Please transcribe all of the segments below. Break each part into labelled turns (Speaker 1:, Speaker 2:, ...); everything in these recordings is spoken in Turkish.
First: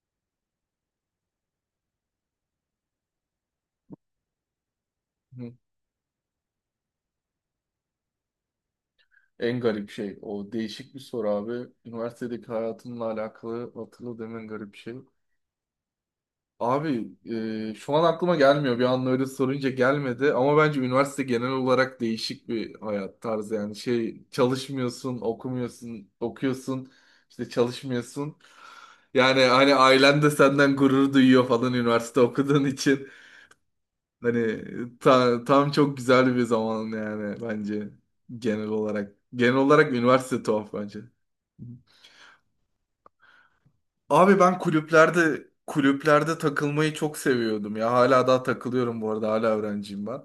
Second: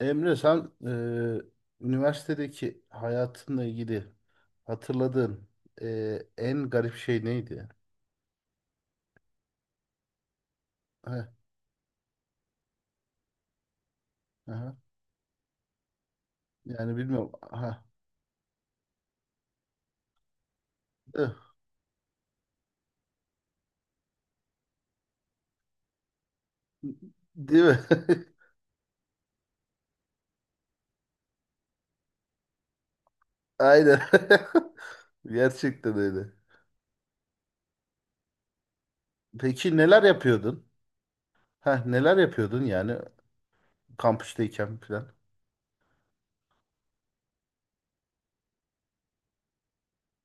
Speaker 1: Emre sen üniversitedeki hayatınla ilgili hatırladığın
Speaker 2: Hı.
Speaker 1: en garip şey neydi?
Speaker 2: En garip şey, o değişik bir
Speaker 1: Heh,
Speaker 2: soru abi. Üniversitedeki hayatımla alakalı hatırladığım en
Speaker 1: aha.
Speaker 2: garip şey.
Speaker 1: Yani
Speaker 2: Abi
Speaker 1: bilmiyorum. Aha.
Speaker 2: şu an aklıma gelmiyor. Bir anda öyle sorunca gelmedi. Ama bence üniversite
Speaker 1: Eh,
Speaker 2: genel olarak değişik bir hayat tarzı. Yani şey, çalışmıyorsun, okumuyorsun, okuyorsun, işte
Speaker 1: değil mi?
Speaker 2: çalışmıyorsun. Yani hani ailen de senden gurur duyuyor falan üniversite okuduğun için.
Speaker 1: Aynen.
Speaker 2: Hani tam
Speaker 1: Gerçekten
Speaker 2: çok
Speaker 1: öyle.
Speaker 2: güzel bir zaman yani bence genel olarak. Genel
Speaker 1: Peki
Speaker 2: olarak
Speaker 1: neler
Speaker 2: üniversite
Speaker 1: yapıyordun?
Speaker 2: tuhaf bence.
Speaker 1: Heh, neler yapıyordun yani
Speaker 2: Abi ben
Speaker 1: kampüsteyken falan?
Speaker 2: kulüplerde takılmayı çok seviyordum ya. Hala daha takılıyorum bu arada. Hala öğrenciyim ben.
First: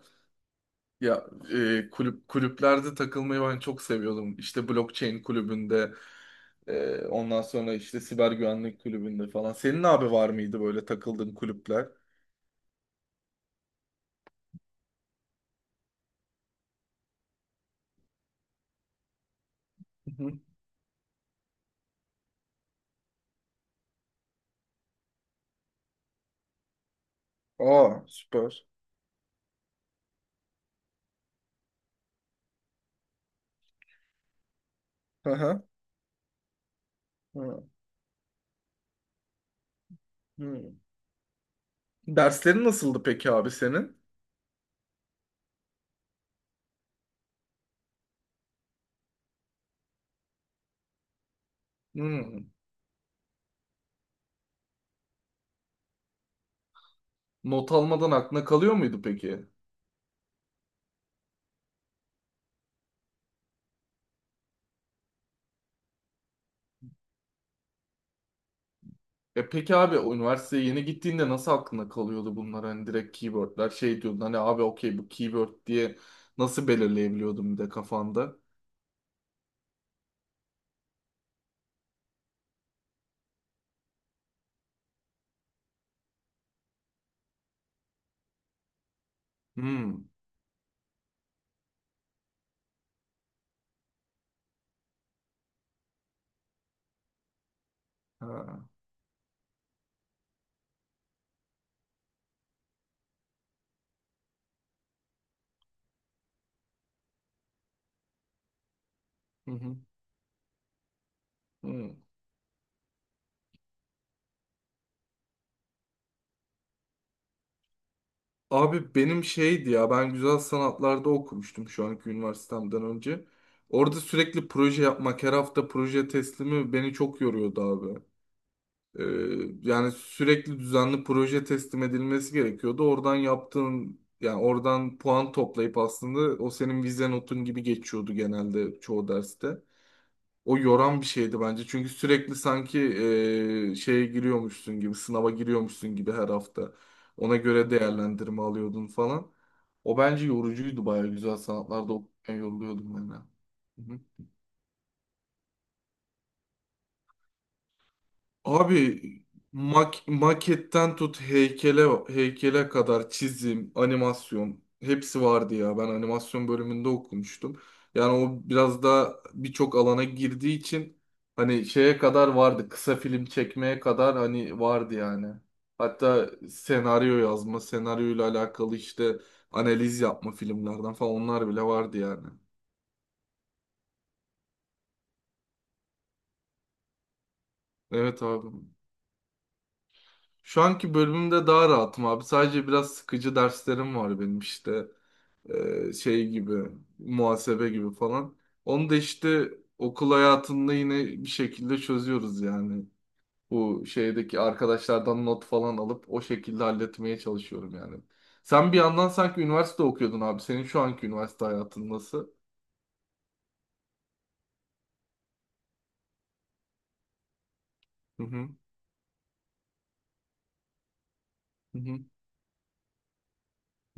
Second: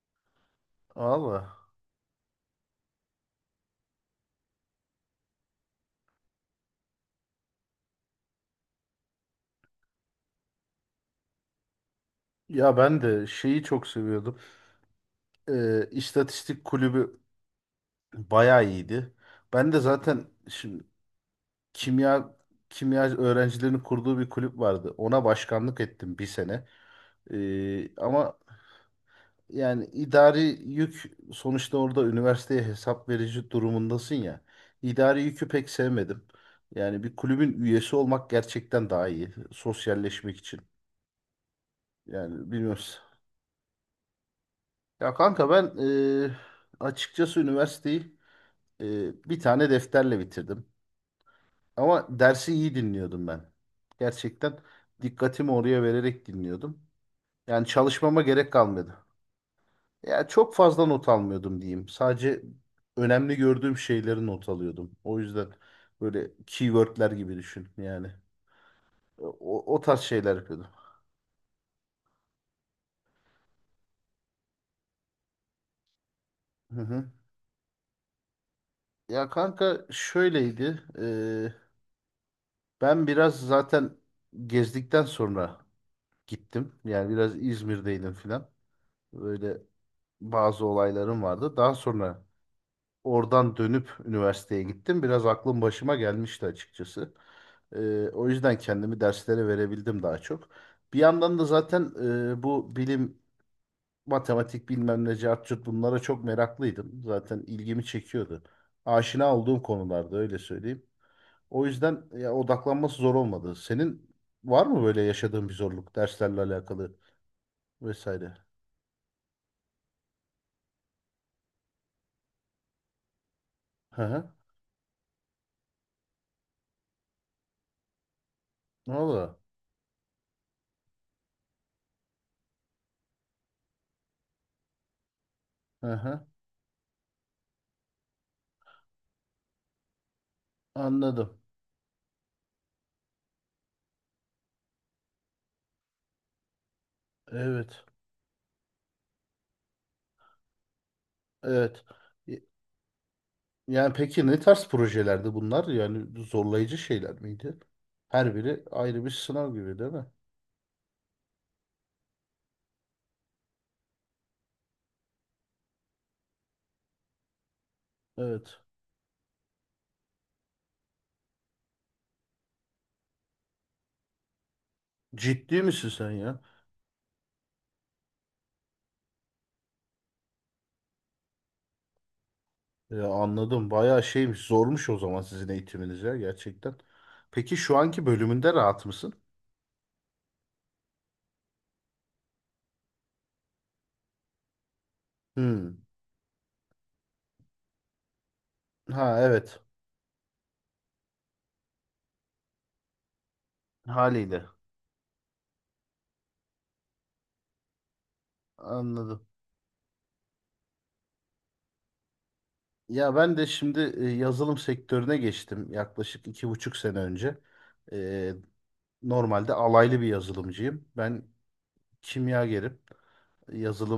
Speaker 2: Ya
Speaker 1: Valla.
Speaker 2: kulüplerde takılmayı ben çok seviyordum. İşte blockchain kulübünde, ondan sonra işte siber güvenlik kulübünde falan. Senin abi var mıydı böyle takıldığın kulüpler?
Speaker 1: Ya ben de şeyi çok seviyordum. İstatistik kulübü bayağı iyiydi. Ben de
Speaker 2: Hı
Speaker 1: zaten
Speaker 2: hı.
Speaker 1: şim- kimya öğrencilerinin kurduğu bir kulüp vardı. Ona başkanlık ettim bir sene.
Speaker 2: Aa
Speaker 1: Ama
Speaker 2: süper.
Speaker 1: yani idari yük sonuçta orada üniversiteye hesap verici durumundasın ya. İdari
Speaker 2: Hı
Speaker 1: yükü
Speaker 2: hı.
Speaker 1: pek sevmedim. Yani bir kulübün
Speaker 2: Hı
Speaker 1: üyesi olmak gerçekten daha iyi. Sosyalleşmek için.
Speaker 2: hı.
Speaker 1: Yani
Speaker 2: Derslerin
Speaker 1: bilmiyoruz.
Speaker 2: nasıldı peki abi senin?
Speaker 1: Ya kanka ben e, açıkçası üniversiteyi e, bir tane defterle bitirdim. Ama
Speaker 2: Hmm.
Speaker 1: dersi iyi dinliyordum ben. Gerçekten dikkatimi oraya vererek dinliyordum. Yani
Speaker 2: Not almadan
Speaker 1: çalışmama
Speaker 2: aklına
Speaker 1: gerek
Speaker 2: kalıyor muydu
Speaker 1: kalmadı.
Speaker 2: peki?
Speaker 1: Ya çok fazla not almıyordum diyeyim. Sadece önemli gördüğüm şeyleri not alıyordum. O yüzden böyle keywordler gibi düşün yani.
Speaker 2: E
Speaker 1: O,
Speaker 2: peki
Speaker 1: o
Speaker 2: abi,
Speaker 1: tarz
Speaker 2: o
Speaker 1: şeyler
Speaker 2: üniversiteye
Speaker 1: yapıyordum.
Speaker 2: yeni gittiğinde nasıl aklına kalıyordu bunlar? Hani direkt keywordler, şey diyordun, hani abi okey bu keyword diye nasıl
Speaker 1: Hı hı.
Speaker 2: belirleyebiliyordum bir de kafanda?
Speaker 1: Ya kanka şöyleydi. Ben biraz zaten gezdikten sonra gittim. Yani biraz İzmir'deydim filan. Böyle
Speaker 2: Hmm.
Speaker 1: bazı olaylarım vardı. Daha sonra oradan dönüp üniversiteye gittim. Biraz aklım başıma gelmişti açıkçası. O yüzden
Speaker 2: Ha.
Speaker 1: kendimi derslere verebildim daha çok. Bir yandan da zaten bu bilim, matematik bilmem ne cart curt bunlara çok meraklıydım. Zaten ilgimi çekiyordu. Aşina
Speaker 2: Hı
Speaker 1: olduğum
Speaker 2: hı.
Speaker 1: konularda öyle söyleyeyim. O
Speaker 2: Hı.
Speaker 1: yüzden ya, odaklanması zor olmadı. Senin var mı böyle yaşadığın bir zorluk derslerle alakalı vesaire?
Speaker 2: Abi benim şeydi ya, ben güzel sanatlarda okumuştum şu anki üniversitemden önce. Orada
Speaker 1: Hı hı.
Speaker 2: sürekli proje yapmak, her hafta proje teslimi beni çok yoruyordu abi. Ee,
Speaker 1: Valla.
Speaker 2: yani sürekli düzenli proje teslim edilmesi gerekiyordu. Oradan yaptığın, yani oradan puan toplayıp
Speaker 1: Hı
Speaker 2: aslında
Speaker 1: hı.
Speaker 2: o senin vize notun gibi geçiyordu genelde çoğu derste. O yoran bir
Speaker 1: Anladım.
Speaker 2: şeydi bence. Çünkü sürekli sanki şeye giriyormuşsun gibi, sınava giriyormuşsun gibi her hafta. Ona göre
Speaker 1: Evet.
Speaker 2: değerlendirme alıyordun falan. O bence yorucuydu, bayağı güzel
Speaker 1: Evet.
Speaker 2: sanatlarda okurken yoruluyordum ben. De. Hı
Speaker 1: Yani
Speaker 2: hı.
Speaker 1: peki ne tarz projelerdi bunlar? Yani zorlayıcı şeyler miydi? Her biri
Speaker 2: Abi
Speaker 1: ayrı bir sınav gibi değil mi?
Speaker 2: maketten tut heykele, kadar çizim, animasyon, hepsi vardı ya. Ben animasyon bölümünde okumuştum. Yani o
Speaker 1: Evet.
Speaker 2: biraz da birçok alana girdiği için hani şeye kadar vardı. Kısa film çekmeye kadar hani vardı yani.
Speaker 1: Ciddi misin sen
Speaker 2: Hatta
Speaker 1: ya?
Speaker 2: senaryo yazma, senaryoyla alakalı işte analiz yapma filmlerden falan, onlar bile vardı yani.
Speaker 1: Anladım. Bayağı şeymiş, zormuş o zaman sizin eğitiminiz ya gerçekten. Peki şu anki
Speaker 2: Evet abi.
Speaker 1: bölümünde rahat mısın?
Speaker 2: Şu anki bölümümde daha rahatım abi. Sadece biraz sıkıcı derslerim var benim işte.
Speaker 1: Hmm.
Speaker 2: Şey gibi, muhasebe gibi falan. Onu da
Speaker 1: Ha,
Speaker 2: işte
Speaker 1: evet.
Speaker 2: okul hayatında yine bir şekilde çözüyoruz yani. Bu şeydeki
Speaker 1: Haliyle.
Speaker 2: arkadaşlardan not falan alıp o şekilde halletmeye çalışıyorum yani. Sen bir yandan
Speaker 1: Anladım.
Speaker 2: sanki üniversite okuyordun abi. Senin şu anki üniversite hayatın nasıl?
Speaker 1: Ya ben de şimdi yazılım sektörüne geçtim yaklaşık iki buçuk sene önce.
Speaker 2: Hı
Speaker 1: Ee,
Speaker 2: hı.
Speaker 1: Normalde alaylı bir yazılımcıyım. Ben
Speaker 2: Hı hı.
Speaker 1: kimyagerim.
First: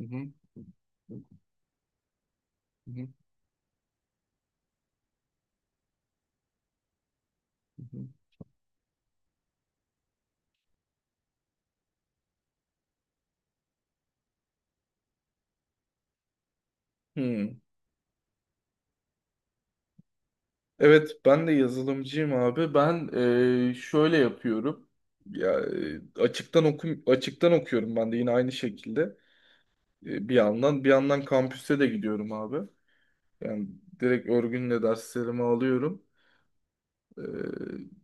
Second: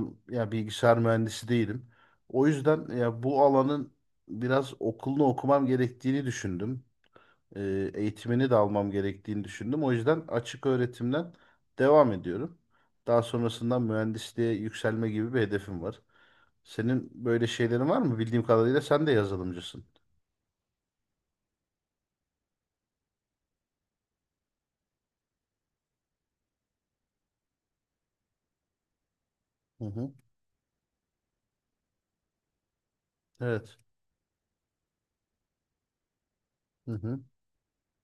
Speaker 2: Hı hı.
Speaker 1: ya bilgisayar mühendisi değilim. O
Speaker 2: Hı
Speaker 1: yüzden
Speaker 2: hı.
Speaker 1: ya bu alanın biraz okulunu okumam gerektiğini düşündüm.
Speaker 2: Hı hı.
Speaker 1: Eğitimini de almam gerektiğini düşündüm. O yüzden açık öğretimden devam ediyorum. Daha sonrasında mühendisliğe yükselme gibi bir hedefim var. Senin böyle
Speaker 2: Hmm.
Speaker 1: şeylerin var mı? Bildiğim kadarıyla sen de yazılımcısın.
Speaker 2: Evet, ben de yazılımcıyım abi. Ben şöyle yapıyorum. Ya açıktan okuyorum ben de yine aynı şekilde.
Speaker 1: Hı hı.
Speaker 2: E, bir yandan kampüse de gidiyorum abi. Yani
Speaker 1: Evet.
Speaker 2: direkt örgünle derslerimi alıyorum.
Speaker 1: Hı hı.
Speaker 2: E,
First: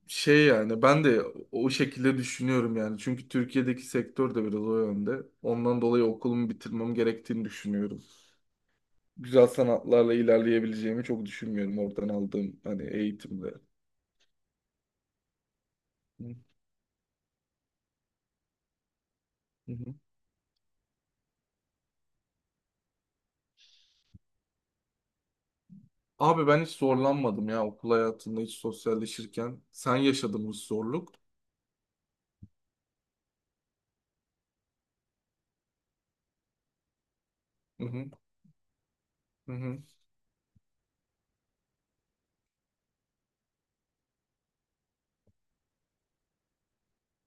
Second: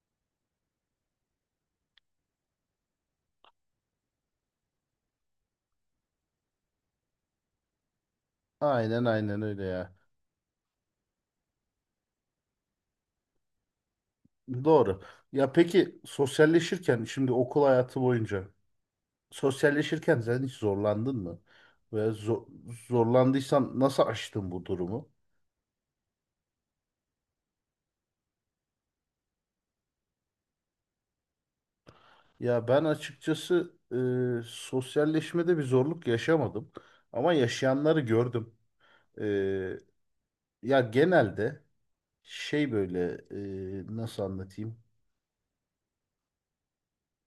Speaker 2: Şey, yani ben de o şekilde düşünüyorum yani. Çünkü Türkiye'deki sektör de biraz o yönde. Ondan dolayı okulumu bitirmem gerektiğini düşünüyorum.
Speaker 1: Aynen, aynen
Speaker 2: Güzel
Speaker 1: öyle ya.
Speaker 2: sanatlarla ilerleyebileceğimi çok düşünmüyorum oradan aldığım hani eğitimde.
Speaker 1: Doğru. Ya peki
Speaker 2: Hı
Speaker 1: sosyalleşirken şimdi okul hayatı boyunca
Speaker 2: hı.
Speaker 1: sosyalleşirken sen hiç zorlandın mı? Ve zo- Zorlandıysan nasıl aştın bu durumu?
Speaker 2: Abi ben hiç zorlanmadım ya okul hayatında, hiç sosyalleşirken. Sen yaşadın bu zorluk.
Speaker 1: Ya ben açıkçası sosyalleşmede bir zorluk yaşamadım. Ama
Speaker 2: Hı
Speaker 1: yaşayanları
Speaker 2: hı.
Speaker 1: gördüm. E,
Speaker 2: Hı hı.
Speaker 1: ya genelde şey böyle nasıl anlatayım?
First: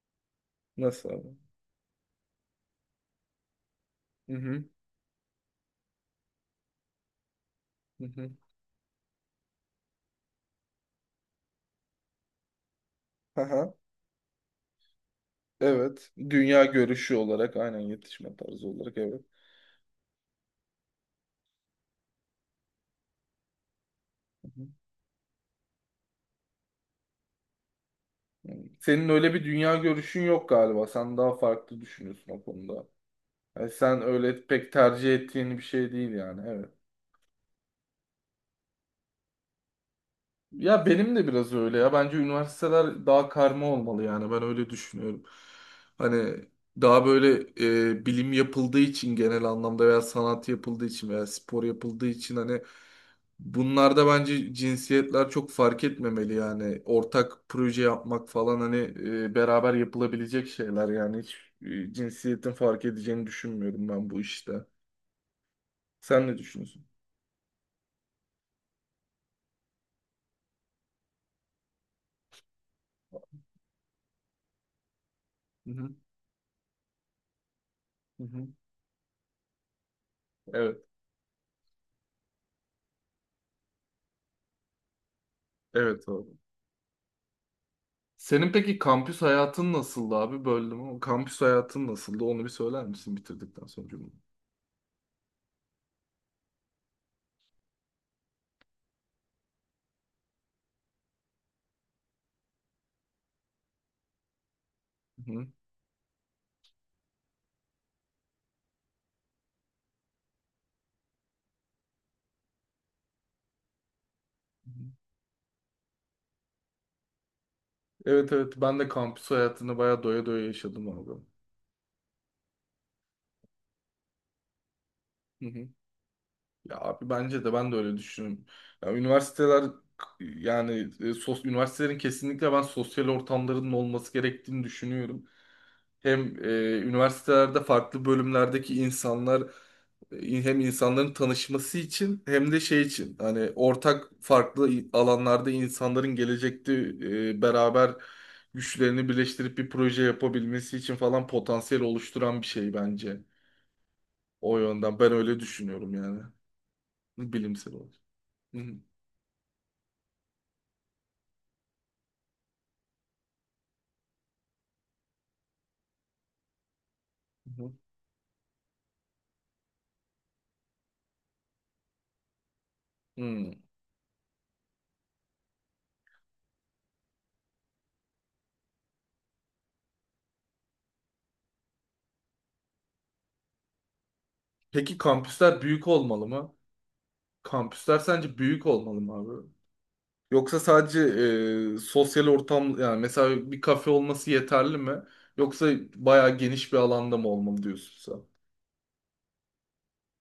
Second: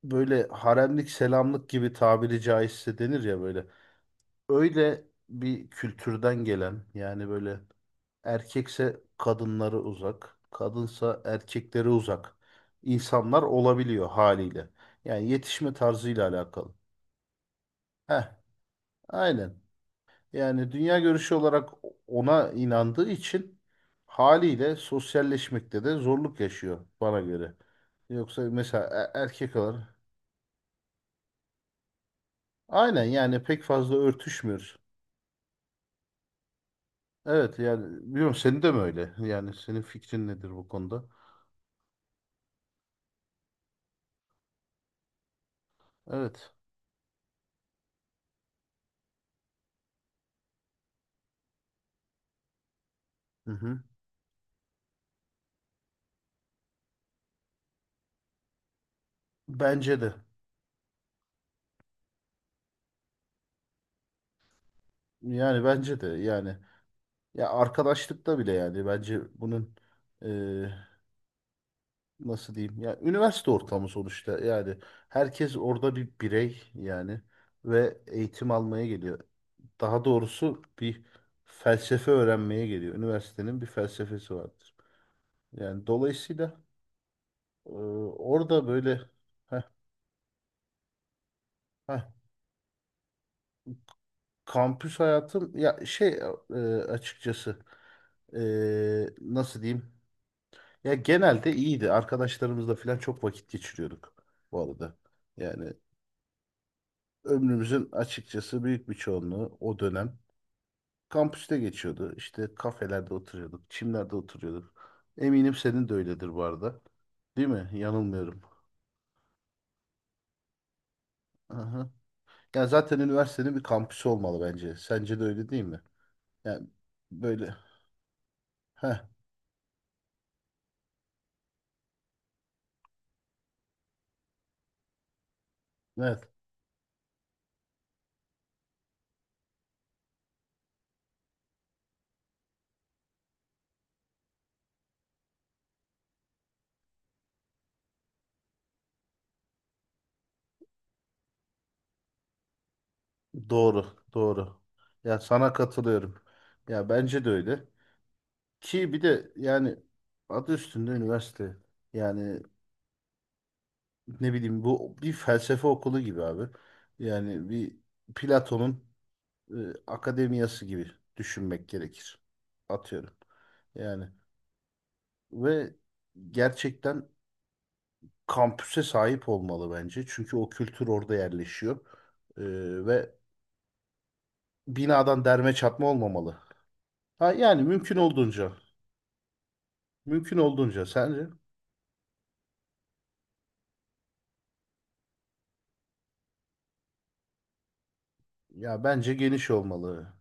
Speaker 1: Böyle haremlik
Speaker 2: Nasıl abi?
Speaker 1: selamlık gibi tabiri caizse denir ya böyle.
Speaker 2: Hı hı.
Speaker 1: Öyle bir kültürden gelen yani böyle,
Speaker 2: Hı hı.
Speaker 1: erkekse kadınları uzak, kadınsa erkekleri uzak insanlar
Speaker 2: Aha.
Speaker 1: olabiliyor haliyle. Yani yetişme
Speaker 2: Evet.
Speaker 1: tarzıyla
Speaker 2: Dünya
Speaker 1: alakalı.
Speaker 2: görüşü olarak aynen,
Speaker 1: Heh,
Speaker 2: yetişme tarzı olarak evet.
Speaker 1: aynen. Yani dünya görüşü olarak ona inandığı için
Speaker 2: Hı hı.
Speaker 1: haliyle sosyalleşmekte de zorluk yaşıyor bana göre. Yoksa mesela
Speaker 2: Senin öyle bir
Speaker 1: erkek
Speaker 2: dünya
Speaker 1: olan
Speaker 2: görüşün yok galiba. Sen daha farklı düşünüyorsun o konuda.
Speaker 1: aynen yani pek
Speaker 2: Yani
Speaker 1: fazla
Speaker 2: sen öyle pek
Speaker 1: örtüşmüyor.
Speaker 2: tercih ettiğin bir şey değil yani. Evet.
Speaker 1: Evet yani biliyorum, senin de mi öyle? Yani senin fikrin nedir bu
Speaker 2: Ya
Speaker 1: konuda?
Speaker 2: benim de biraz öyle ya. Bence üniversiteler daha karma olmalı yani. Ben öyle düşünüyorum. Hani
Speaker 1: Evet.
Speaker 2: daha böyle bilim yapıldığı için genel anlamda, veya sanat yapıldığı için, veya spor yapıldığı için, hani
Speaker 1: Hı hı.
Speaker 2: bunlarda bence cinsiyetler çok fark etmemeli yani. Ortak proje yapmak falan, hani beraber
Speaker 1: Bence de.
Speaker 2: yapılabilecek şeyler yani. Hiç cinsiyetin fark edeceğini düşünmüyorum ben bu işte.
Speaker 1: Yani bence de
Speaker 2: Sen ne
Speaker 1: yani,
Speaker 2: düşünüyorsun?
Speaker 1: ya arkadaşlıkta bile yani bence bunun eee, nasıl diyeyim ya, üniversite ortamı sonuçta yani herkes
Speaker 2: Hı
Speaker 1: orada
Speaker 2: hı.
Speaker 1: bir birey yani ve
Speaker 2: Hı hı.
Speaker 1: eğitim almaya geliyor. Daha doğrusu
Speaker 2: Evet.
Speaker 1: bir felsefe öğrenmeye geliyor. Üniversitenin bir felsefesi vardır. Yani
Speaker 2: Evet abi.
Speaker 1: dolayısıyla eee,
Speaker 2: Senin
Speaker 1: orada
Speaker 2: peki
Speaker 1: böyle,
Speaker 2: kampüs hayatın nasıldı abi? Böldüm ama, kampüs hayatın
Speaker 1: heh,
Speaker 2: nasıldı? Onu bir söyler misin bitirdikten sonra cümle?
Speaker 1: kampüs hayatım ya şey, açıkçası nasıl diyeyim, ya genelde iyiydi. Arkadaşlarımızla falan çok vakit geçiriyorduk bu arada.
Speaker 2: Hı hı.
Speaker 1: Yani ömrümüzün açıkçası büyük bir çoğunluğu o dönem kampüste geçiyordu. İşte kafelerde oturuyorduk, çimlerde oturuyorduk. Eminim senin de öyledir bu arada. Değil mi?
Speaker 2: Evet,
Speaker 1: Yanılmıyorum.
Speaker 2: evet, ben de kampüs hayatını bayağı doya doya yaşadım abi.
Speaker 1: Aha. Ya zaten üniversitenin bir kampüsü olmalı bence. Sence de
Speaker 2: Hı
Speaker 1: öyle değil
Speaker 2: hı.
Speaker 1: mi? Yani
Speaker 2: Ya abi bence de,
Speaker 1: böyle.
Speaker 2: ben de öyle düşünüyorum. Ya
Speaker 1: Heh,
Speaker 2: üniversiteler, yani üniversitelerin kesinlikle, ben sosyal ortamlarının olması gerektiğini düşünüyorum. Hem
Speaker 1: evet.
Speaker 2: üniversitelerde farklı bölümlerdeki insanlar, hem insanların tanışması için, hem de şey için, hani ortak farklı alanlarda insanların gelecekte beraber güçlerini birleştirip bir proje yapabilmesi için falan potansiyel oluşturan bir şey bence.
Speaker 1: Doğru,
Speaker 2: O
Speaker 1: doğru.
Speaker 2: yönden ben
Speaker 1: Ya
Speaker 2: öyle
Speaker 1: sana
Speaker 2: düşünüyorum
Speaker 1: katılıyorum.
Speaker 2: yani.
Speaker 1: Ya bence de öyle.
Speaker 2: Bilimsel olarak. Hı hı.
Speaker 1: Ki bir de yani adı üstünde üniversite. Yani ne bileyim, bu bir felsefe okulu gibi abi. Yani
Speaker 2: Hı
Speaker 1: bir Platon'un e, akademiyası gibi düşünmek gerekir. Atıyorum.
Speaker 2: hı.
Speaker 1: Yani ve gerçekten kampüse sahip olmalı bence. Çünkü o kültür orada yerleşiyor. E, ve
Speaker 2: Peki
Speaker 1: binadan derme
Speaker 2: kampüsler
Speaker 1: çatma
Speaker 2: büyük olmalı
Speaker 1: olmamalı.
Speaker 2: mı?
Speaker 1: Ha, yani mümkün
Speaker 2: Kampüsler sence
Speaker 1: olduğunca.
Speaker 2: büyük olmalı mı abi?
Speaker 1: Mümkün
Speaker 2: Yoksa
Speaker 1: olduğunca.
Speaker 2: sadece
Speaker 1: Sence?
Speaker 2: sosyal ortam, yani mesela bir kafe olması yeterli mi? Yoksa bayağı geniş bir alanda mı olmalı diyorsun sen?
Speaker 1: Ya bence geniş olmalı.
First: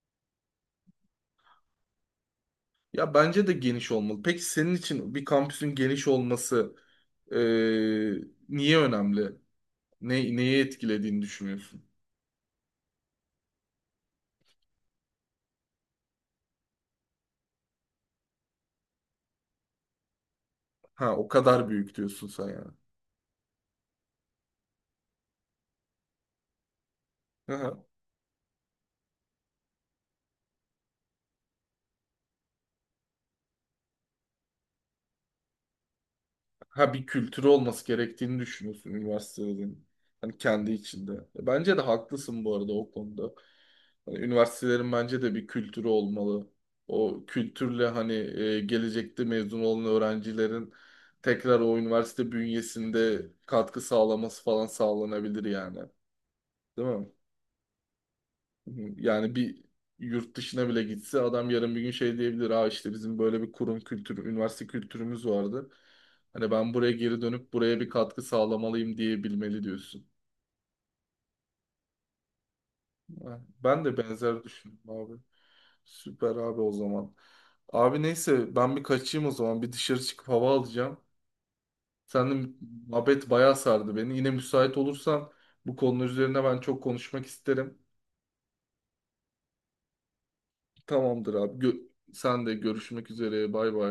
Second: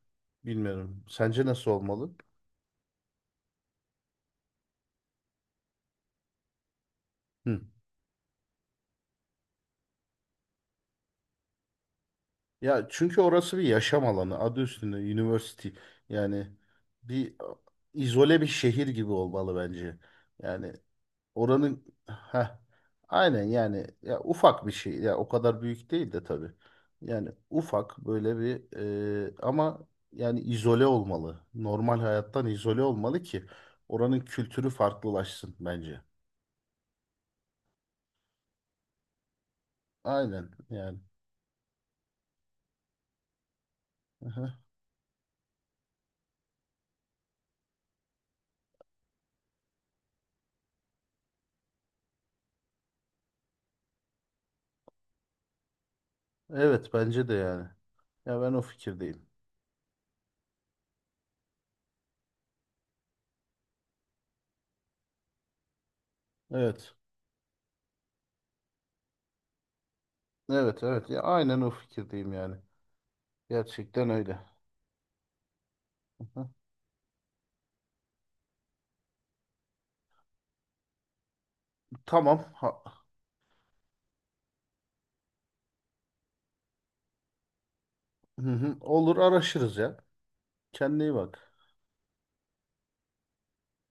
Speaker 1: Bilmiyorum. Sence nasıl olmalı?
Speaker 2: Ya bence de geniş olmalı. Peki senin için bir kampüsün geniş olması e,
Speaker 1: Hı.
Speaker 2: niye önemli? Neye etkilediğini düşünüyorsun?
Speaker 1: Ya çünkü orası bir yaşam alanı. Adı üstünde university. Yani bir izole bir şehir gibi olmalı bence. Yani
Speaker 2: Ha, o kadar
Speaker 1: oranın
Speaker 2: büyük diyorsun sen
Speaker 1: ha
Speaker 2: yani.
Speaker 1: aynen yani, ya ufak bir şey. Ya o kadar büyük değil de tabii. Yani ufak böyle bir, ama yani izole olmalı. Normal hayattan izole olmalı ki oranın kültürü farklılaşsın bence.
Speaker 2: Ha, bir kültürü olması gerektiğini düşünüyorsun üniversitelerin. Hani
Speaker 1: Aynen
Speaker 2: kendi
Speaker 1: yani.
Speaker 2: içinde. E, bence de haklısın bu arada o konuda. Hani üniversitelerin bence de bir kültürü olmalı. O kültürle hani gelecekte mezun olan öğrencilerin tekrar o üniversite bünyesinde katkı sağlaması falan sağlanabilir yani. Değil
Speaker 1: Evet
Speaker 2: mi?
Speaker 1: bence de yani. Ya ben o fikirdeyim.
Speaker 2: Yani bir yurt dışına bile gitse adam, yarın bir gün şey diyebilir. Aa, işte bizim böyle bir kurum kültürü, üniversite kültürümüz vardı. Hani ben buraya
Speaker 1: Evet.
Speaker 2: geri dönüp buraya bir katkı sağlamalıyım diyebilmeli diyorsun.
Speaker 1: Evet, evet ya aynen o fikirdeyim yani.
Speaker 2: Ha, ben de
Speaker 1: Gerçekten öyle.
Speaker 2: benzer düşündüm abi. Süper
Speaker 1: Hı.
Speaker 2: abi, o zaman. Abi neyse, ben bir kaçayım o zaman. Bir dışarı çıkıp hava alacağım.
Speaker 1: Tamam.
Speaker 2: Senin muhabbet bayağı sardı beni. Yine müsait olursan, bu konular üzerine ben çok konuşmak isterim.
Speaker 1: Hı hı. Olur, araşırız ya. Kendine iyi
Speaker 2: Tamamdır
Speaker 1: bak.
Speaker 2: abi. Sen de görüşmek üzere. Bay bay.